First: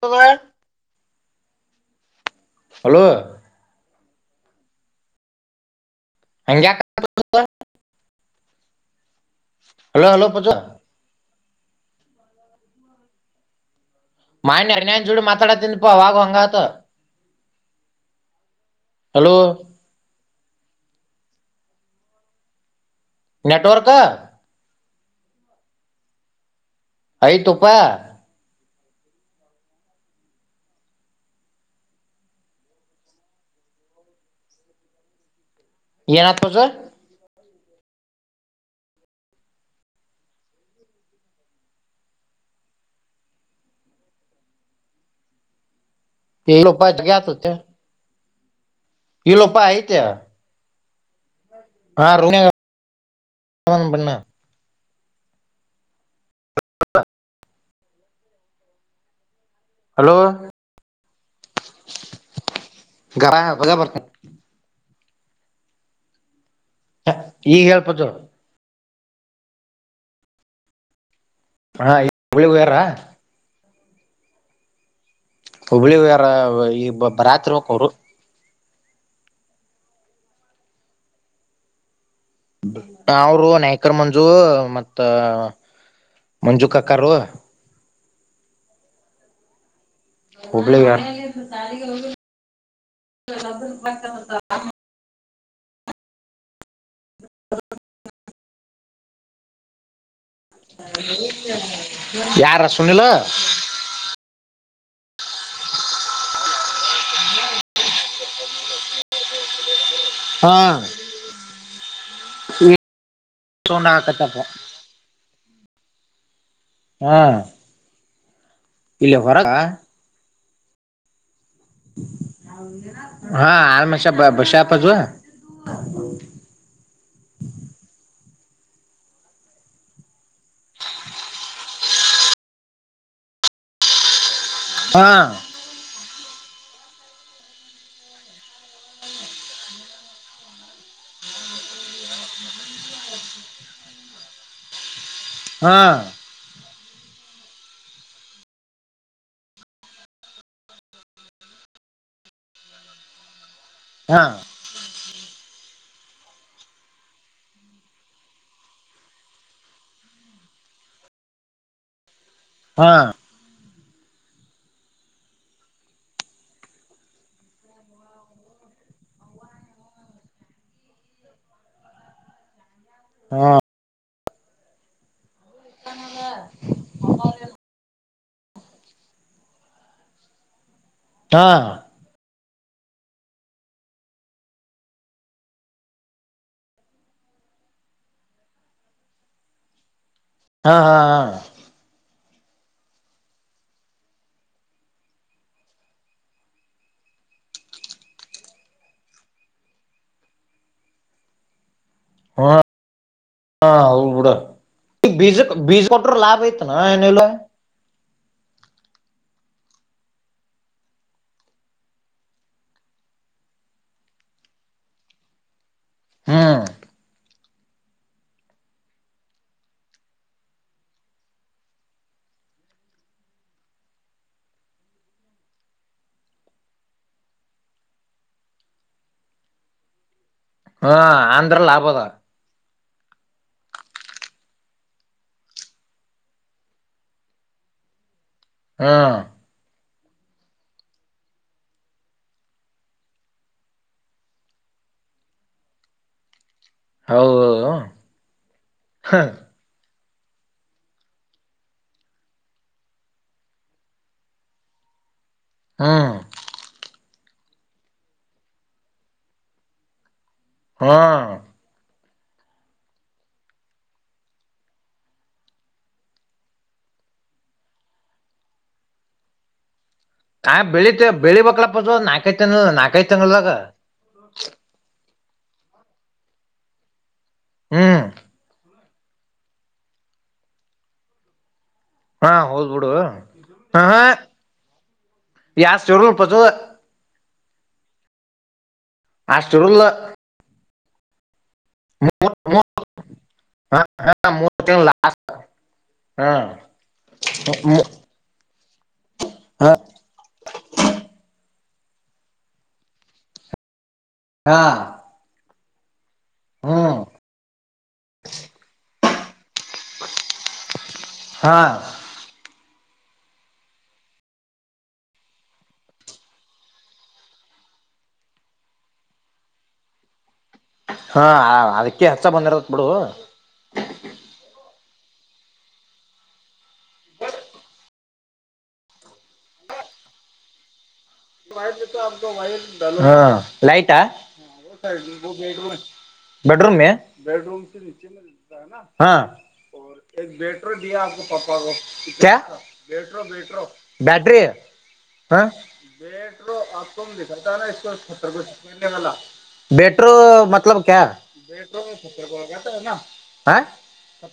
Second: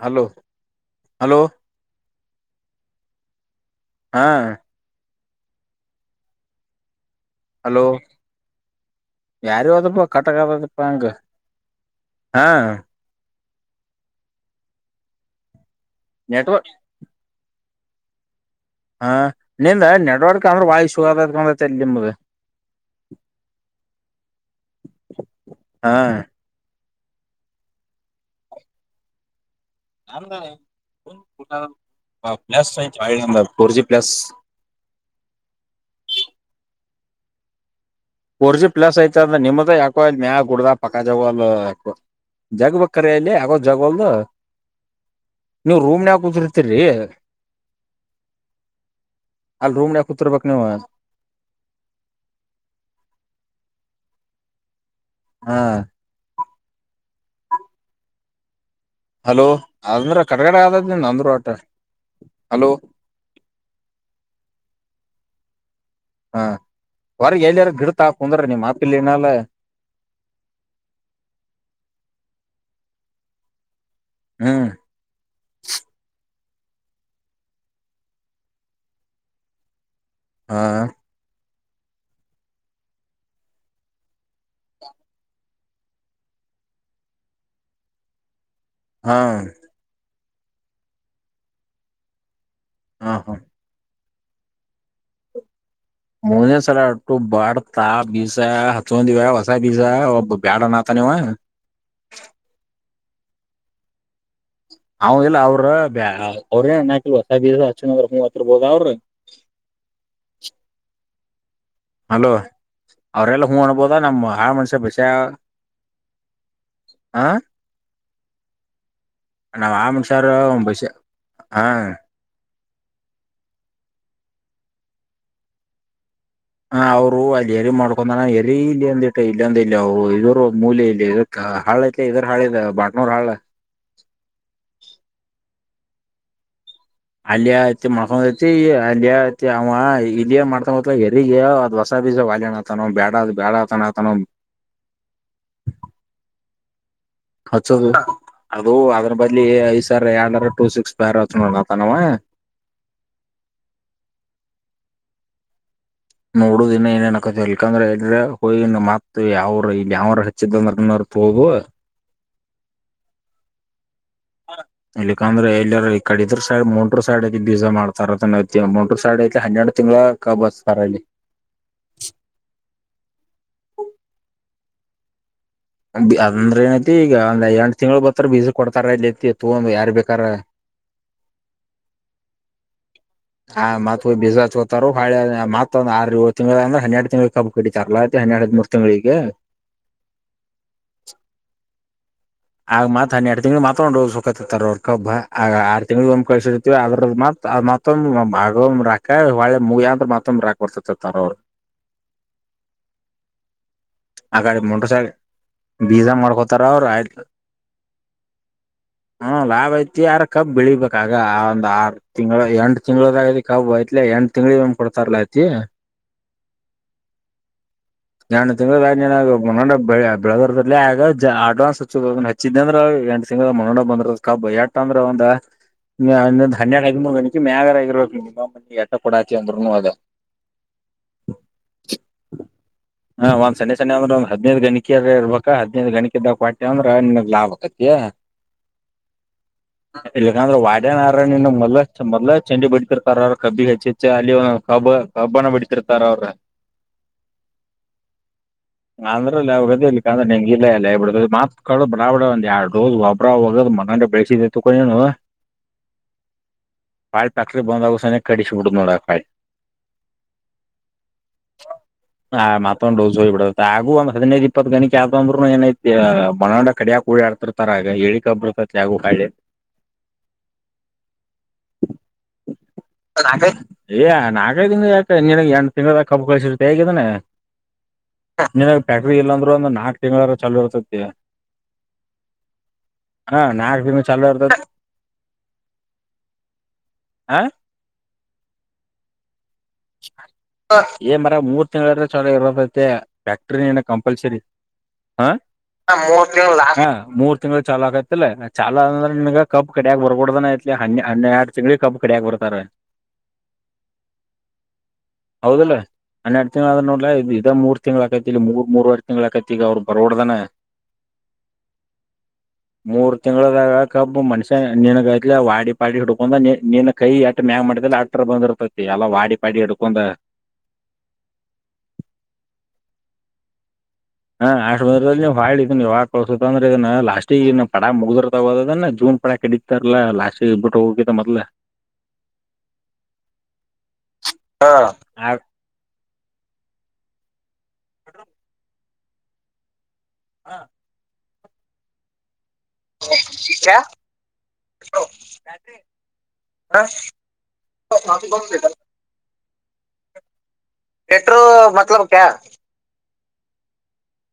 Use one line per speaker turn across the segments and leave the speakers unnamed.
ಹಳ
hello hello
hello
ಹಾ
ಅಗೆ
hello ಯಾರಾವದಪ್ಪ
ಹಲೋ
ಕಟ
ಹಲೋ ಪೂಜು
ಕದಪ್ಪಾ ಅಂಗ ಹಾ
ಮಾನ್ ಅನಾಯನ್ ಜೂಡಿ ಮಾತಾಡ ತಿಿಂದಪ ಆಾಗ ಹಂಗತ
ನೆಟ್ವರ್ಕ್ ಹಾ ನಿಂದ ನೆಡ್ವರ್ಕ್ ಅಂದ್ರೆ ವಾಯ ಶುದಕಂದ ನಿಮ್ದ
ನೆಟ್ವರ್ಕ
ಹಾ
ಆಯ್ತಪ್ಪಾ
ನಮ್ದನೆ ಕ ಪ್ಲಸ್ ಚ ನ ಫರ್ ಜಿ ಪ್ಲಸ್
ಎನಾಥೋಸ
ಫೋರ್ ಜಿ ಪ್ಲಸ್ ಐತ ಅಂದ್ರ ನಿಮ್ದ ಯಾಕೋ ಮ್ಯಾ ಗುಡ್ದ ಪಕ್ಕ ಜ ಯಾಕೋ ಜಗ್ ಬರ ಇಲ್ಲಿ ಯಗೋ್ ಜಗಲ್ದ ನೀವು ರೂಮ ಮನ್ಯುದುರ್ತರಿರಿ
ಇಲ್ಲಪ್ಪ ಜಗ ಆತತೆ ಇಲ್ಲಪ್ಪ
ಅಲ್
ಐತೆ
ರೂಮ್ಡ ಕುೂತ್ರ್ಬೇಕಕ್ ನೀವು
ಹಾ
ಹಾ ಹಲೋ
ಹಲೋ
ಅದಂದ್ರೆ ಕಡಗಡೆ ಆದದ ನ
ಗರ ಬಜಾ ಬರ್ತ
ಹಾ ಹೊರಗೆ
ಈಗ
ಎಲ್ಲಿಯಾರ ಗಿಡತ
ಹೇಳ್ಪದು
ಹಾಕ ಅಂದ್ರ ನೀಮ್ ಮಾತ್ರ ಪಲೇನ
ಹಾ ಈ ಹಳಿ ಬೇರ
ಹ್ಮ್
ಹುಬ್ಬಳಿಾರ ಈ ಬರಾತ್ರಿ ಹಕ್ ಅವರು
ಹಾ
ಅವರು ನಾಯ್ಕರ್ ಮಂಜು ಮತ್ತ ಮಂಜು ಕಕಾರ ರುವ
ಹಾ
[unintelligible]
ಹಾ ಹಾ
ಹ
ಮೂನೇಸರ ಅಟ್ಟು ಬಾಡ್ ತಾ ಬೀಸ ಹಚ್ಕೊಂಡಿವ ಹೊಸ ಬೀಸ ಒಬ್ಬ ಬ್ಯಾಡನತಾನವ
ಯಾರ ಸುನೆಲ
ಅವ ಇಲ್ಲ ಅವ್ರ ಬ ಅವ್ರ ಏನ್ ಹಾಕಲ್ವಸಬ ಅಚ್ಚುನಂದ್ರ ಹ್ತ್ತರ್ಬೋದ ಅವ್ರರು
ಹಾ
ಹಲೋ ಅವ್ರಲ್ಲ ಹೂ
ಸೌಂಡ್
ಅನ್ಬೋದ ನಮ್ಮ್
ಹಾಕತ್ತಪ್ಪ
ಹಾಳ ಮನ್ಸ್ಯ ಬಸ
ಹ್ಮ ಇಲ್ಲ ಹೊರಗಾ
ಬಷೆ ಹಾ
ಹಾ ಹಮಶಾ ಬಸಾಪಜುವ
ಹಾ ಅವ್ರು ಅಲ್ಲಿ ಎರಿ ಮಾಡ್ಕೊಂಡಾನ ಎರಿ ಇಲ್ಲಿ ಅಂದ ಇಟ್ಟ ಇಲ್ಲ ಅಂದ ಇಲ್ಲ ಇದರು ಮೂಲ್ ಇಲ್ಲ ಇದಕ್ಕ ಹಾಳ ಐತೆ ಇದ್ರ ಹಾಳದ ಬಾಟ್ನೂರ್ ಹಾಳ
ಹಾ
ಅಲ್ಲಿಯ ಐತಿ ಮಾಡ್ಕೊ್ಐತಿ ಅಲ್ಲಿಯ ಐತಿ ಅವ ಇಲ್ಲಿಯ ಮಾಡ್ಕೊಂಡ್ ಎರಿಗ ಅದ್ ಹೊಸ ವಿಯನತಾನ ಬೇಡ ಬೇಡತಾನತಾನ
ಹಾ
ಹತ್ತುದು ಅದು ಅದ್ರ ಬದ್ಲಿ ಈ ಸರ್ ಏಂದ್ರ ಟೂ ಸಿಕ್ಸ್ ಬ್ಯರ್ ನೋಡತನವ [unintelligible]
ಹಾ
ನೋಡುದ ಇನ್ನ ಏನೇನಕ ಇಲ್ಕಂದ್ರ ಹೇಳ್ರ ಹ ಮತ್ ಯಾವರು ಇ ಯಾವ್ರ ಹೆಚ್ಚಿದಂದ್ರ ಪೋಗುವ
ಹಾ
ಇಲ್ಲಕ್ಕಂದ್ರೆ ಎಲ್ಲ ಈ ಕಡಿದ ಸೈ ಮುಂಟರು ಸೈಡ್ ಬೀಜಾ ಮಾಡ್ತಾರ ಮುಂಟರು ಸೈಡ್ ಹನ್ನೆಡು ತಿಂಗಳ ಕಬಲ್ಲಿ
ಹಾ
ಅಂದ್ರೆ ಏನಐತಿ ಈಗ ಒಂದ್ ಎರಂು ತಿಂಗಳು ಬರ್ ಹ ಬೀಜ ಕೊಡ್ತಾರ ಇಲ್ಲಿತಿ ತ ಯಾರ್ ಬೇಕಾರ
ಹಾ..
ಹ ಮತ್ ಬಿಸ್ಾ ಹೋತಾರರು ಹಳೆ ಮತ್ತೊಂದ ಆ ತಿಂಗಂಳ ಅಂದ್ರೆ ಹನ್ನೆರಡು ತಿಂಗ್ಳ ಹಬ್ಬು ಕಡಿತಾರಲ್ಲ ಹನ್ನೆ ಎಡು ಹದ ಮೂರು ತಿಂಗಳಿಗೆ
ಹಾ ಹಾ ಹಾ
ಆಗ ಮತ್ ಹನ್ನೆರಡು ತಿಂಗ್ಳ ಮಾತ್ರ ಒ್ಕತ್ತತ್ತರ್ ಅವರ್ಕಬ್ಬ ಆರ್ ತಿಂಗ್ಳ ಒಂದ್ ಕಳಸಿರ್ತತಿವಿ ಅದ್ರ ಮಾತ್ರತ್ ಮತ್ತೊಂದ ಭಾಗ ರಾಕ ಹೊಳೆ ಮುಗಿ ಅಂದ್ರ ಮತ್ತೊಂದ ರಾಕ್ ಬರ್ತತಿತಾರ ಅವರು
ಹ ಹಾ ಹೌಡ
ಆ ಕಡೆ ಮುಂಡ್ರಸಾಗ
ಬೀಜ ಬೀಜ ಮಟರ್ ಲಾಭ ಆಐತ ನ ಎನಲ
[unintelligible] ಹ್ಮ ಲಾಭ ಐತಿ ಯಾರ ಕಬ್ಬ ಬೆಳಿಬೇಕಗ ಒಂದ ಆರು ತಿಂಗಗಳು ಎಂಟು ತಿಂಗಳದಗತಿ ಕಬ್ಬ ಐತ್ಲ ಎಂ ನ ತಿಂಗಗಳಿ ಮ್ ಕೊಡ್ತಾರಲಾ ಐತಿ
ಹ್ಮ್
ನಾನು ತಿಂಗ ಬೆಳಗರ್ದ ಆಗ ಅಡ್ವಾನ್ಸ್ ಹಚ್ಚಿದ್ದಂದ್ರ ಎಂಸಂಗ ಮನೋೊಂಡ ಬಂದ್ರ ಕಬ್ಬ ಎಟ ಅಂದ್ರ ಒಂದ ್ ಹನ್ನೆರಡು ಹದಿಮ ಮೂರ್ ಗಣಿ ಮ್ಯಾಗಾರ ಇರ್ಬೇಕ ನಿಮ್ಮನಿ ಎಟ್ಟ ಕೊಡಾತಿ ಅಂದ್ರುನು ಅದ
ಹಾ ಆಂಧ್ರ ಲಾಭದ
ಹಾ ಒಂದ್ ಸೆ ಅಂದ್ರಂದ ಹದ್ೈದ ಗಣಿಕಿರ ಇರ್ಬೇಕ ಹದಿನೈದು ಗಣಿ ಇದದಾಗ ಂದ್ರ ಇನ್ನ ಲಾಭ ಆಕತಿಾ
ಹಾ
ಇಲ್ಲಂದ್ರ ವಾಡ್ಯನಾರನು ಮೊ ಮೊದಲ ಚಂಡಿ ಬಿಡ್ತಿರ್ ಕ ಕಬ್ಬಿ ಹೆಚ್ಚಿ ಹೆಚ್ಚ ಅ ಕಬ ಕಬ್ಬಾನ ಬಡತರ್ತಾರ ಅವ್ರ
ಹೌದೌದು ಹ್ಮ್
ಅಂದ್ರಲ್ಲಗದ ಇಂದ್ರೆ ನಿಂಗಗೆ ಇಲ್ಲ ಎಲ್ಲ ಹೇಬಿಡ ಕಳ ಬಡಾ ಬಡ ಒಂದ್ ಎರಡು ರೋ್ ಒಬ್ಬ್ರ ಹೋಗೋದು ಮಗಂಡ ಬೆಳೆಸಿದ ತಕೊಂಡನು
ಹಾ್
ಪಾಳ್ ತಕ್ತಿ ಬಂದಾವಸ್ಥಾನ ಕಡ ಚು ಮುಡತಡ ಪಾಾಯ
ಹಾ
ಹ ಮತ್ತೊಂದ್ ಡೋಸ್ ಹೋಗಿ ಬಿಡುತ್ತೆ ಹಾಗು ಒಂದ ಹದಿನೈದು ಇಪ್ಪತ್ ಗಣಿ ಆದೊಂಬ್ರರುನು ಏನೈಐತಿ ಬನಂಡ ಕಡಿಯಕ ಕೂಳ ಆಡ್ತಿರ್ತಾರ ಆಗ ಹೇಳಿಕಬ್ಬರ್ತೈ ಯಾಗು ಕಾಳೆ
ಆಾ ಬೆಳಿಿತ ಬೆಳಿಕ್ಲಪ್ಪ ನಾಕತ
ಲ್ ಯ ನಾಲ್ಕೈದಿಂದ ಯಾಕ ನಿನ ಎಂಂಡ ತಿಂಗಗಳ ಕಬ್ು ಕಳಸರುತ್ತ ಹೇಗಿದಾನೆ
ಹ್ಮ್
ನಿನ ಫ್ಯಾಕ್ಟ್ರಿ ಇಲ್ಲಾಂದ್ರೆ ಒಂದು ನಾಲ್ಕಕ್ ತಿಂಗಳಾರ ಚಾೂ ಇರ್ತೈತಿ
ಹಾ ಹೋದ್ಬಿಡು
ನಾಕ್
ಹ
ತಿಂಗಳ ಚಲೋ ಇರ್ತತಿ
ಯಸ್ರು ಉಪಸು
ಹ
ಹಷ್ಟ
ಎ ಮ ಮೂ ಚಲ
ಮೂರ್
ಇರತ್ತೆ
ಹ
ಫ್ಯಾಕ್ಟ್ರ
ಹ
ಕಂಪಲ್ಸರಿ
ಮೂರ್ ತಿಂಗಳ ಲಾಸ್ಟ್
ಹಾ ಮೂ
ಹ
ಹ ಮೂರ್ ತಿಂಗಳು ಚಾಲ ಆಗತಿಲ್ಲ ಚಾಲ ಅಂದ್ರೆ ನಿಮ
ಹ
ಕಪ್ ಕಡಿಯಾಗ ಬರ್ಬಡ್ದ ಐತ್ಲಿ ಹ ಹೆ ಚಂಗಡಿ ಕಬ್ಬ ಕಡಿಯಕ್ ಬರ್ತಾರೆ
ಹಾ
ಹೌದಲ್ಲ ಹನ್ನೆರಡು ತಿಂಗ್ ಆದ್ ನೋಡ್್ರ ಇದ ಮೂರ್ ತಿಂಗ್ ಆಕೈತಿ ಇಲ್ಲಿ ಮೂರ್ ಮೂರ್ವರ್ಷ ತಿಂಗಳಕೈತಿ ಈಗ ಅವ್ರು ಬರೋಡ್ದಾನ
ಹಾ
ಮೂರ್ ತಿಂಗಗಳದಾಗಕಬ್ ಮನ್ಷ್ಯ ನೀನ್ಗೈತ್ಲ ವಾಡಿ ಪಾಡಿ ಹುಡ್ಕೊಂಡಂದ ನೀನ್ ಕೈ ಎಟ ಮ ಹ ಮಾಡ ಆಡಕ್ಟರ್ ಬಂದಿರ್ತೈತಿ ಎಲ್ಲ ವಾಡಿ ಪಾಡಿ ಹಡ್ಕೊಂಡ್
ಹಾ ಅದಕ್ಕೆ ಹಸ ಬಂದಿರತ್ ಬಿಡು
ಹ ಆ ಹಾಳ ಇದ ಯಾವಾಗ ಕಳ್ಸ ಅಂದ್ರೆ ಇದ ಲಾಸ್ಟಗ ಪಡ ಮುಗಿದಗೋದನ್ ಕಡಿತಾರಲ್ಲ ಲಾಸ್ಟ್ ಇಬಿು ಹೋಗ
ವ ಹ ಲೈಟ್ ಆ
ಹಾ ಆ
ೂಮ ಬೆಡ್ ರೂಮ ಬೆೇಡ್ ರೂಮ ಸಿ ನಿಚೆ ಮಾ ಹ ಬಟ ಪ ಕ್ಯಾ ಬ್ಯಾಟ್ರ ಹ ಕ ಬಟರು ಮತ್ತ ಮ
ವೆಟ್ರೋ ಮತ್ಲಬ್ ಕ್ಯಾ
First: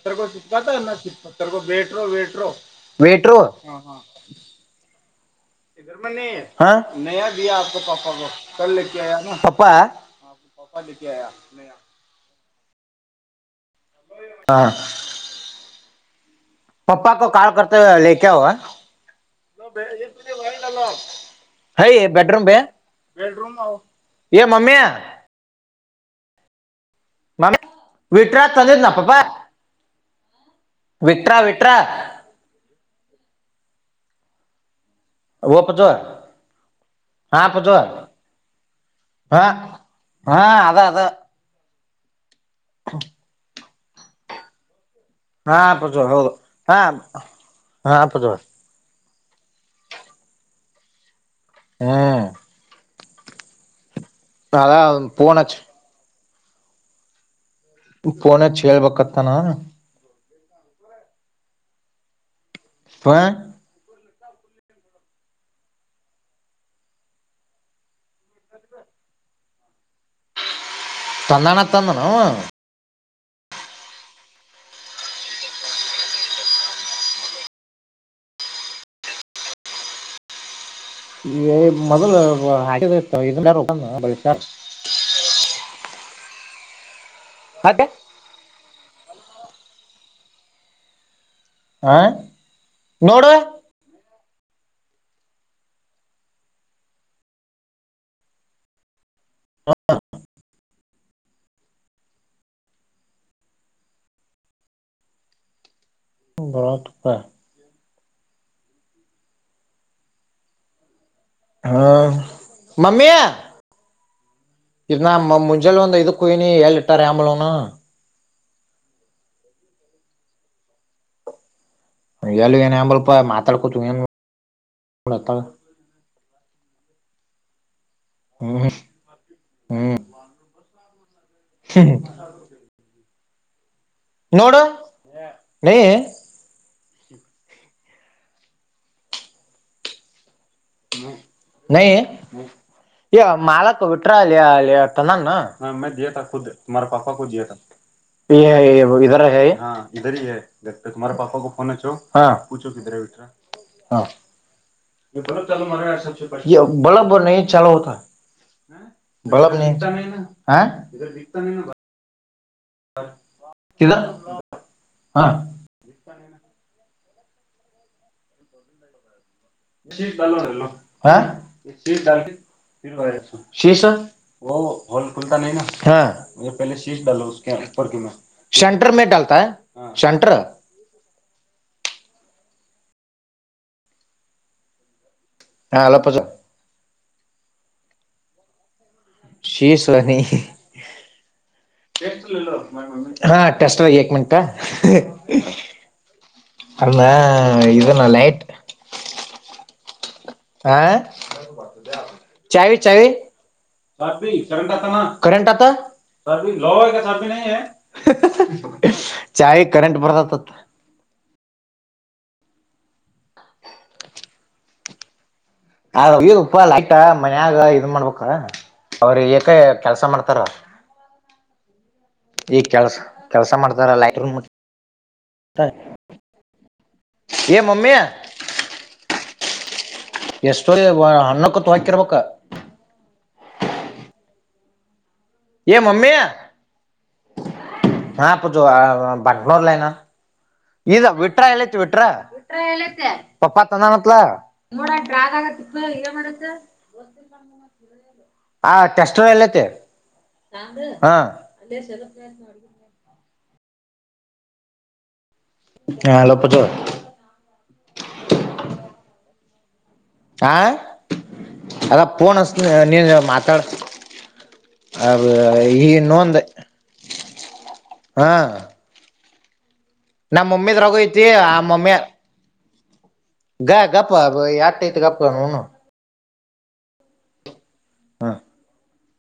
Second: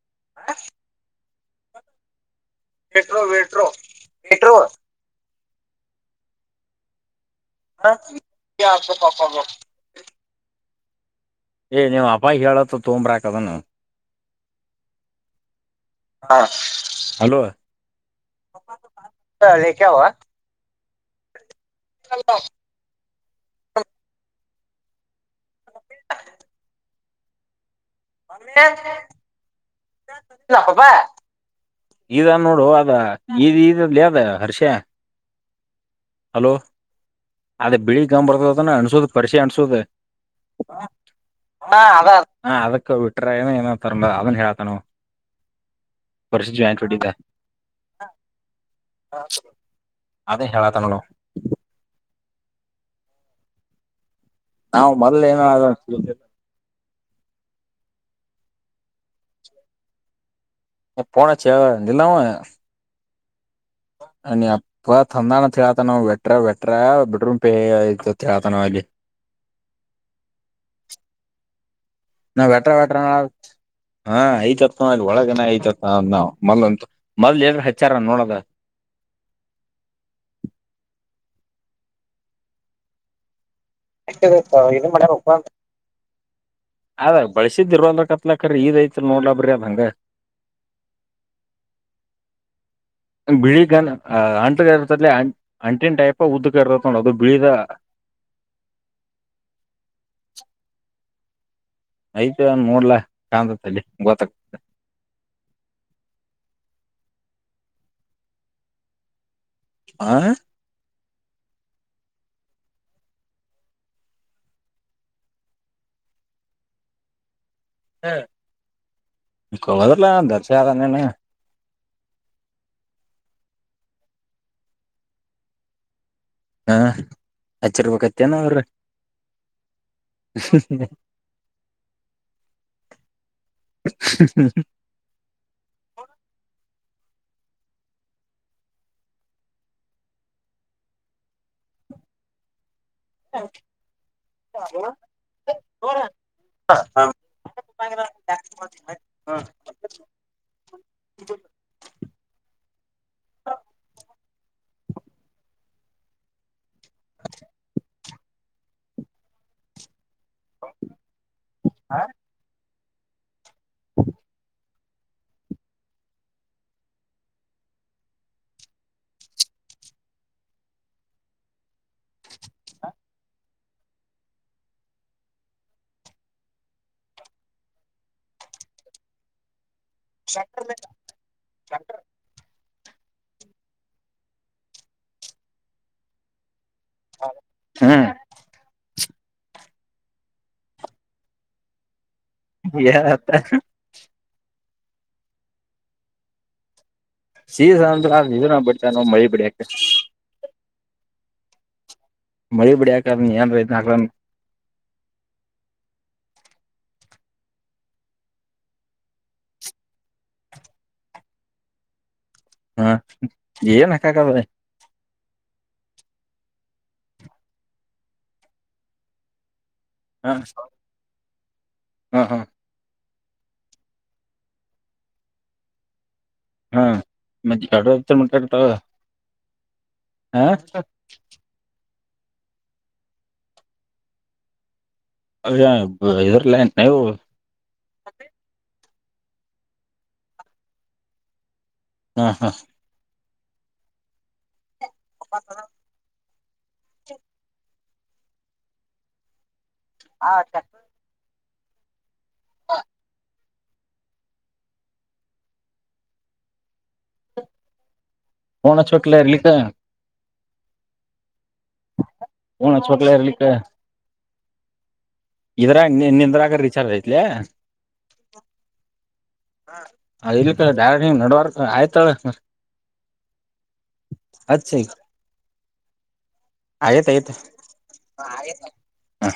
ಸರ್ಗೋ ಚಿಕ್ಕಾ ಚಿ ಸರ್ಗೋ ಬೇಟ್ರೋ ವೇಟ್ರೋ
ವೆಟ್ರೋ
ವೇಟ್ರರು
ವೆಟ್ರೋ ವೆಟ್ರೋ
ಇ ಮ ನೀ ಹ ನಯ ಪಾಪಾ ಕಲ್ಕ ಆಯ ಪಾಪಾ ಪಾಪಾ
ಏ್ ನೀವ್ ಅಪ್ಪಾಯ ಹೇಳತ್ತ ತೊಂಬ್ರಾಕ್ದನು
ಹಾ ಅಪ್ಪಾ ಕೊ
ಹಲೋ
ಕೊಲ್
ಲೇಖವ
ಹ ಬೆೇಡರುೂಮ ಬಮ ಯ ಮಮ್ಮಿ ಮಾಮ ವಿಟ್ರ ಚಂದಿದ್ದ ನ ಪಪಾ
ಇದಾ ನೋಡುುವ ಅದ ಇ ಇದಲ್ದ ಹರ್ಷ
ಒಪ್ಪತ
ಹಲೋ ಅದೇ ಬಿಳಿಗ್ ಗಂಬ್ ಬರ್ತದದಾನ ಅನ್ಸೋದ ಪರಿಷೆ
ಹಾ
ಅನ್ಸೋದ
ಹಾ ಅದ ಅದ
ಹದ ಹ ಅದಕ್ಕ ಬಿಟ್ರನ ಏನ ತರ್ ಅದನ್ ಹೇಳ್ತಾನವು
ಹಾ ಪ್ರಜೋರ ಹೌದು ಹಾ ಹಾ ಪ್ರಜೋರ
ಅದೇ ಹೇಳತ ನೋ
ಹ್ಮ್ ಅದ
ನಾವ್ ಮೊದ್ಲು
ಫೋನ್ ಹಚ್ಚಿ
ಏನಾದಿಲ್ಲ
ಪೋನಚ್ ಹೇಳ್ಬತ್ತಾನ
ಪೋಣ ಚಿಯ ಇಲ್ಲಾಮ
[unintelligible]
ನೀಮ್ಮ್ ಅಪ್ಪ ತಂದನ [unintelligible] ವಟ್ರ ವಟ್ರ ಬೆಡ್ರೂಮ್ [unintelligible] [inaudible]
[unintelligible]
[unintelligible] ಹಾ ಐತ್ತ್ ನ ಒಳಗನ ಐತ್ತ್ ಮೊದ್ಲು ಮೊದ್ಲು ಏನ ಹಚ್ಚಾರ ನೋಡದ [inaudible]
ಮೊದಲು [unintelligible]
ಎಷ್ಟತ್ತು ಇನ್ ಮನೆ ಹೋಗ ಅದಾಗ ಬಳ್ಸಿದ್
ಮತ್ತೆ
ಇರಂದ್ರ ಕತ್ಲಕ್ರೀ ಇದ್ ಐತ ನೋಡ್ಲಬ್ರಿ ಅದ್ ಹಂಗ
ಹಾ
[unintelligible] ಹಾ ಅಂಟು ಕದಲ್ಲಿ ಅಂಟಿನ ಟೈಪ್ ಉದ್ದ ಇರತೈತಿ ನೋಡು ಅದು ಬಿಳಿದ [inaudible] ಆಯ್ತ ಒನ್ ನೋಡ್ಲಾ [unintelligible]
[unintelligible]
ಹಾ
ಹಾ ಮಮ್ಮಿ ಇದು ನಾ ಮುಂಜೆಳೆ ಒಂದು ಐದುಕ್ಕೆ ಹೋಗ್ಯಾನಿ ಎಲ್ಲಿ ಇತ್ತಾರೋ ಏನೋ
[unintelligible]
ಎಲ್ಲ ಎನ ಆಂಬಳಪ ಮಾತಡಕತು [unintelligible]
ಹಾ ಹಚ್ಚರ್ಬೇಕತ್ತೇನ ಅವ್ರ
ಹ್ಮ್ ಹ್ಮ್ [unintelligible] ನೋಡು [unintelligible] ನಹಿ [unintelligible] [unintelligible] ಹಾ
[inaudible]
[unintelligible] [unintelligible] [unintelligible] ಹಾ [unintelligible] [unintelligible] ಸೆಂಟರ್ [unintelligible]
[unintelligible]
ಹಾ ಹಲೋ ಪ್ರಜು
ಹ್ಮ್
[unintelligible] [unintelligible]
ಏ
ಅಲ್ಲಾ
ಸೀಸ
ಇದನ್ನ
ಅಂದ್ರ
ಲೈಟ್
ಇದನ್ನ ಬಿಡ್ತಾನ ಮಳಿ ಬಿಡಿಯಕ
ಹಾ [unintelligible] [unintelligible] [unintelligible]
ಮಳಿ ಬಿಡಿಯಾಕದ ಏನ್ ರೈತನ ಹಾಕ್ಲನ್
ಚಾಹಿಯೇ ಕರೆಂಟ್ ಬರ್ತಾತಂತೆ
ಹಾ ಏನ್ ಹಕ್ಕಕದ
ಉಪ್ಪ ಲೈಟ್ ಮನ್ಯಾಗ ಇದ್ ಮಾಡ್ಬೇಕ ಅವ್ರಿಗೆ ಯಾಕ ಕೆಲಸ
ಹ
ಮಾಡ್ತಾರ
ಹ ಹ
ಈಗ ಕೆಲ್ಸ ಕೆಲ್ಸ ಮಾಡ್ತಾರ [unintelligible]
ಹಾ
ಏ ಮಮ್ಮಿ
[unintelligible] ಹ
ಎಷ್ಟೋ ಅಣ್ಣಕ್ಕೊತ್ ಹಾಕಿರ್ಬೇಕ ಮಮ್ಮಿ
ಇದ್ರಲ್ಲ ನೀವು
ಹಾ ಪ ಬಟ್ನೂರ್ ಲೈನಾ ಈ ವಿಟ್ರ ಎತಿ
ಹಾ ಹಾ
ವಿಟ್ರಟ್ರ ಪಪಾ ತನ್ನಾನಲ ನಡ ಆ ಟೆಸ್ ಎಲ್ಲತೆ ಹ ಹಾ ಅಲೋ ಪೂಜಾ
ತ
ಹಾ ಅದ ಪೋನ
ಫೋನ್ ಹಚ್ಬೇಕಲ
ನೀನು
ಇರ್ಲಿಕ್ಕ
ಮಾತಾಡ್ ಅ ಈ
ಇದ್ರಾಗ
ಇನ್ನೊಂದು
ನಿಂದ್ರಾಗ ರಿಚಾರ್ಜ್ ಐತ್ಲೆ
ಹಾ ನಮ್ಮ
ಇಲ್
ಮಮ್ಮಿದ್ರಾಗೂ
ಡೈರೆಕ್ಟ್ ಹಿಂಗ್
ಐತಿ ಆ
ನಡವರ್ಕ್
ಮಮ್ಮಿ
ಆಯ್ತಾಳ
ಗ ಗಪ್ಪ ಆಟೈಐತ ಗಪ್ಪನ್ನ
ಆಯ್ತ ಆಯ್ತು
ಹಾ.
ಹ